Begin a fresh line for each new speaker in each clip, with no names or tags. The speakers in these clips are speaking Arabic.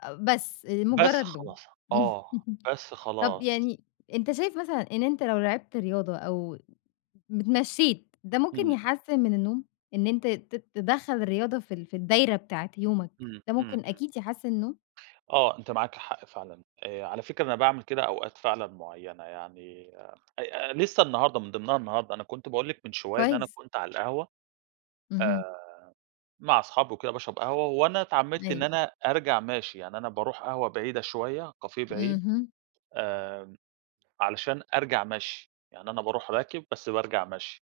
أ بس أ
بس
مجرّد لوم.
اخلّصها، آه، بس
طَب
خلاص.
يعني أنت شايف مثلًا إن أنت لو لعبت رياضة أو مت اتمشّيت ده ممكن
إمم.
يحسّن من النوم، إن أنت ت تدخّل الرياضة في ال في الدايرة بتاعة يومك،
إمم،
ده
إمم،
ممكن
إمم.
أكيد يحسّن النوم؟
آه، أنتِ معاكِ حق فعلًا آآ، على فكرة أنا باعمل كده أوقات فعلًا معيّنة، يعني أي أ أ لسه النهارده، من ضِمنها النهارده، أنا كنت باقول لِك من شوية إن أنا
كويس.
كنت على القهوة
اهم.
آآ، مع أصحابي وكده باشرَب قهوة وأنا اتعمّدت إن
أيوه.
أنا أرجَع ماشي، يعني أنا باروح قهوة بعيدة شوية، كافيه بعيد
اهم.
آمم، علشان أرجَع مشْي، يعني أنا بارُوح راكب بس بارجَع مشْي.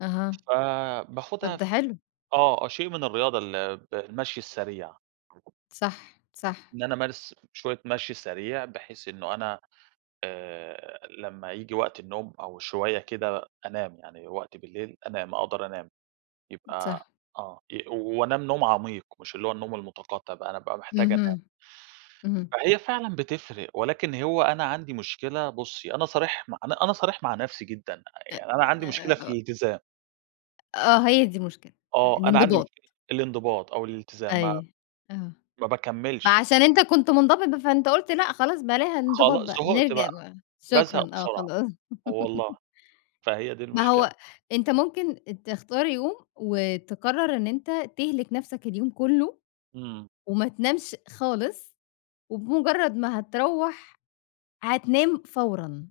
أها.
فباخُدها
طَب ده
ف
حلو.
آه، آه، شيء من الرياضة الب المشْي السريع. [unintelligible]
صح، صح.
إن أنا أمارس شوية مشْي سريع، بحيث إنه أنا آآ لمّا ييجي وقت النوم أو شوية كده، أنام، يعني وقت بالليل أنام، أقدَر أنام،
م
يبقى
صح.
آه، أ و وأنام نوم عميق مش اللي هو النوم المتقطّع بقى، أنا أبقى محتاج أنام.
اهم. اهم.
فهي فعلًا بتفرِق ولكن هو أنا عندي مشكلة، بُصّي، أنا صريح مع أنا أنا صريح مع نفْسي جدًا، أ
أ
يعني أنا
أ
عَندي
أ
مشكلة في
أ
الإلتزام.
أ آه، هي دي المشكلة، أ
آه، أنا عَندي
الإنضباط.
مشكلة الإنضباط أو الإلتزام مع
أيوه، آه،
ما
ما
باكمّلش يع
عشان أنت كنت مُنضبِط ب فأنت قُلت، لأ، خلاص بلاها الإنضباط
خلاص
بقى،
زهقت
نرجَع
بقى،
بقى، شكرًا،
بازهَق
آه،
بسرعة،
خلاص.
والله، فهي دي
ما
المشكلة.
هو أنت ممكن أ تختار يوم وتقرّر إن أنت تهلِك نفْسك اليوم كلّه
إمم.
وما تنامش خالص، وبمجرّد ما هتروّح هتنام فورًا.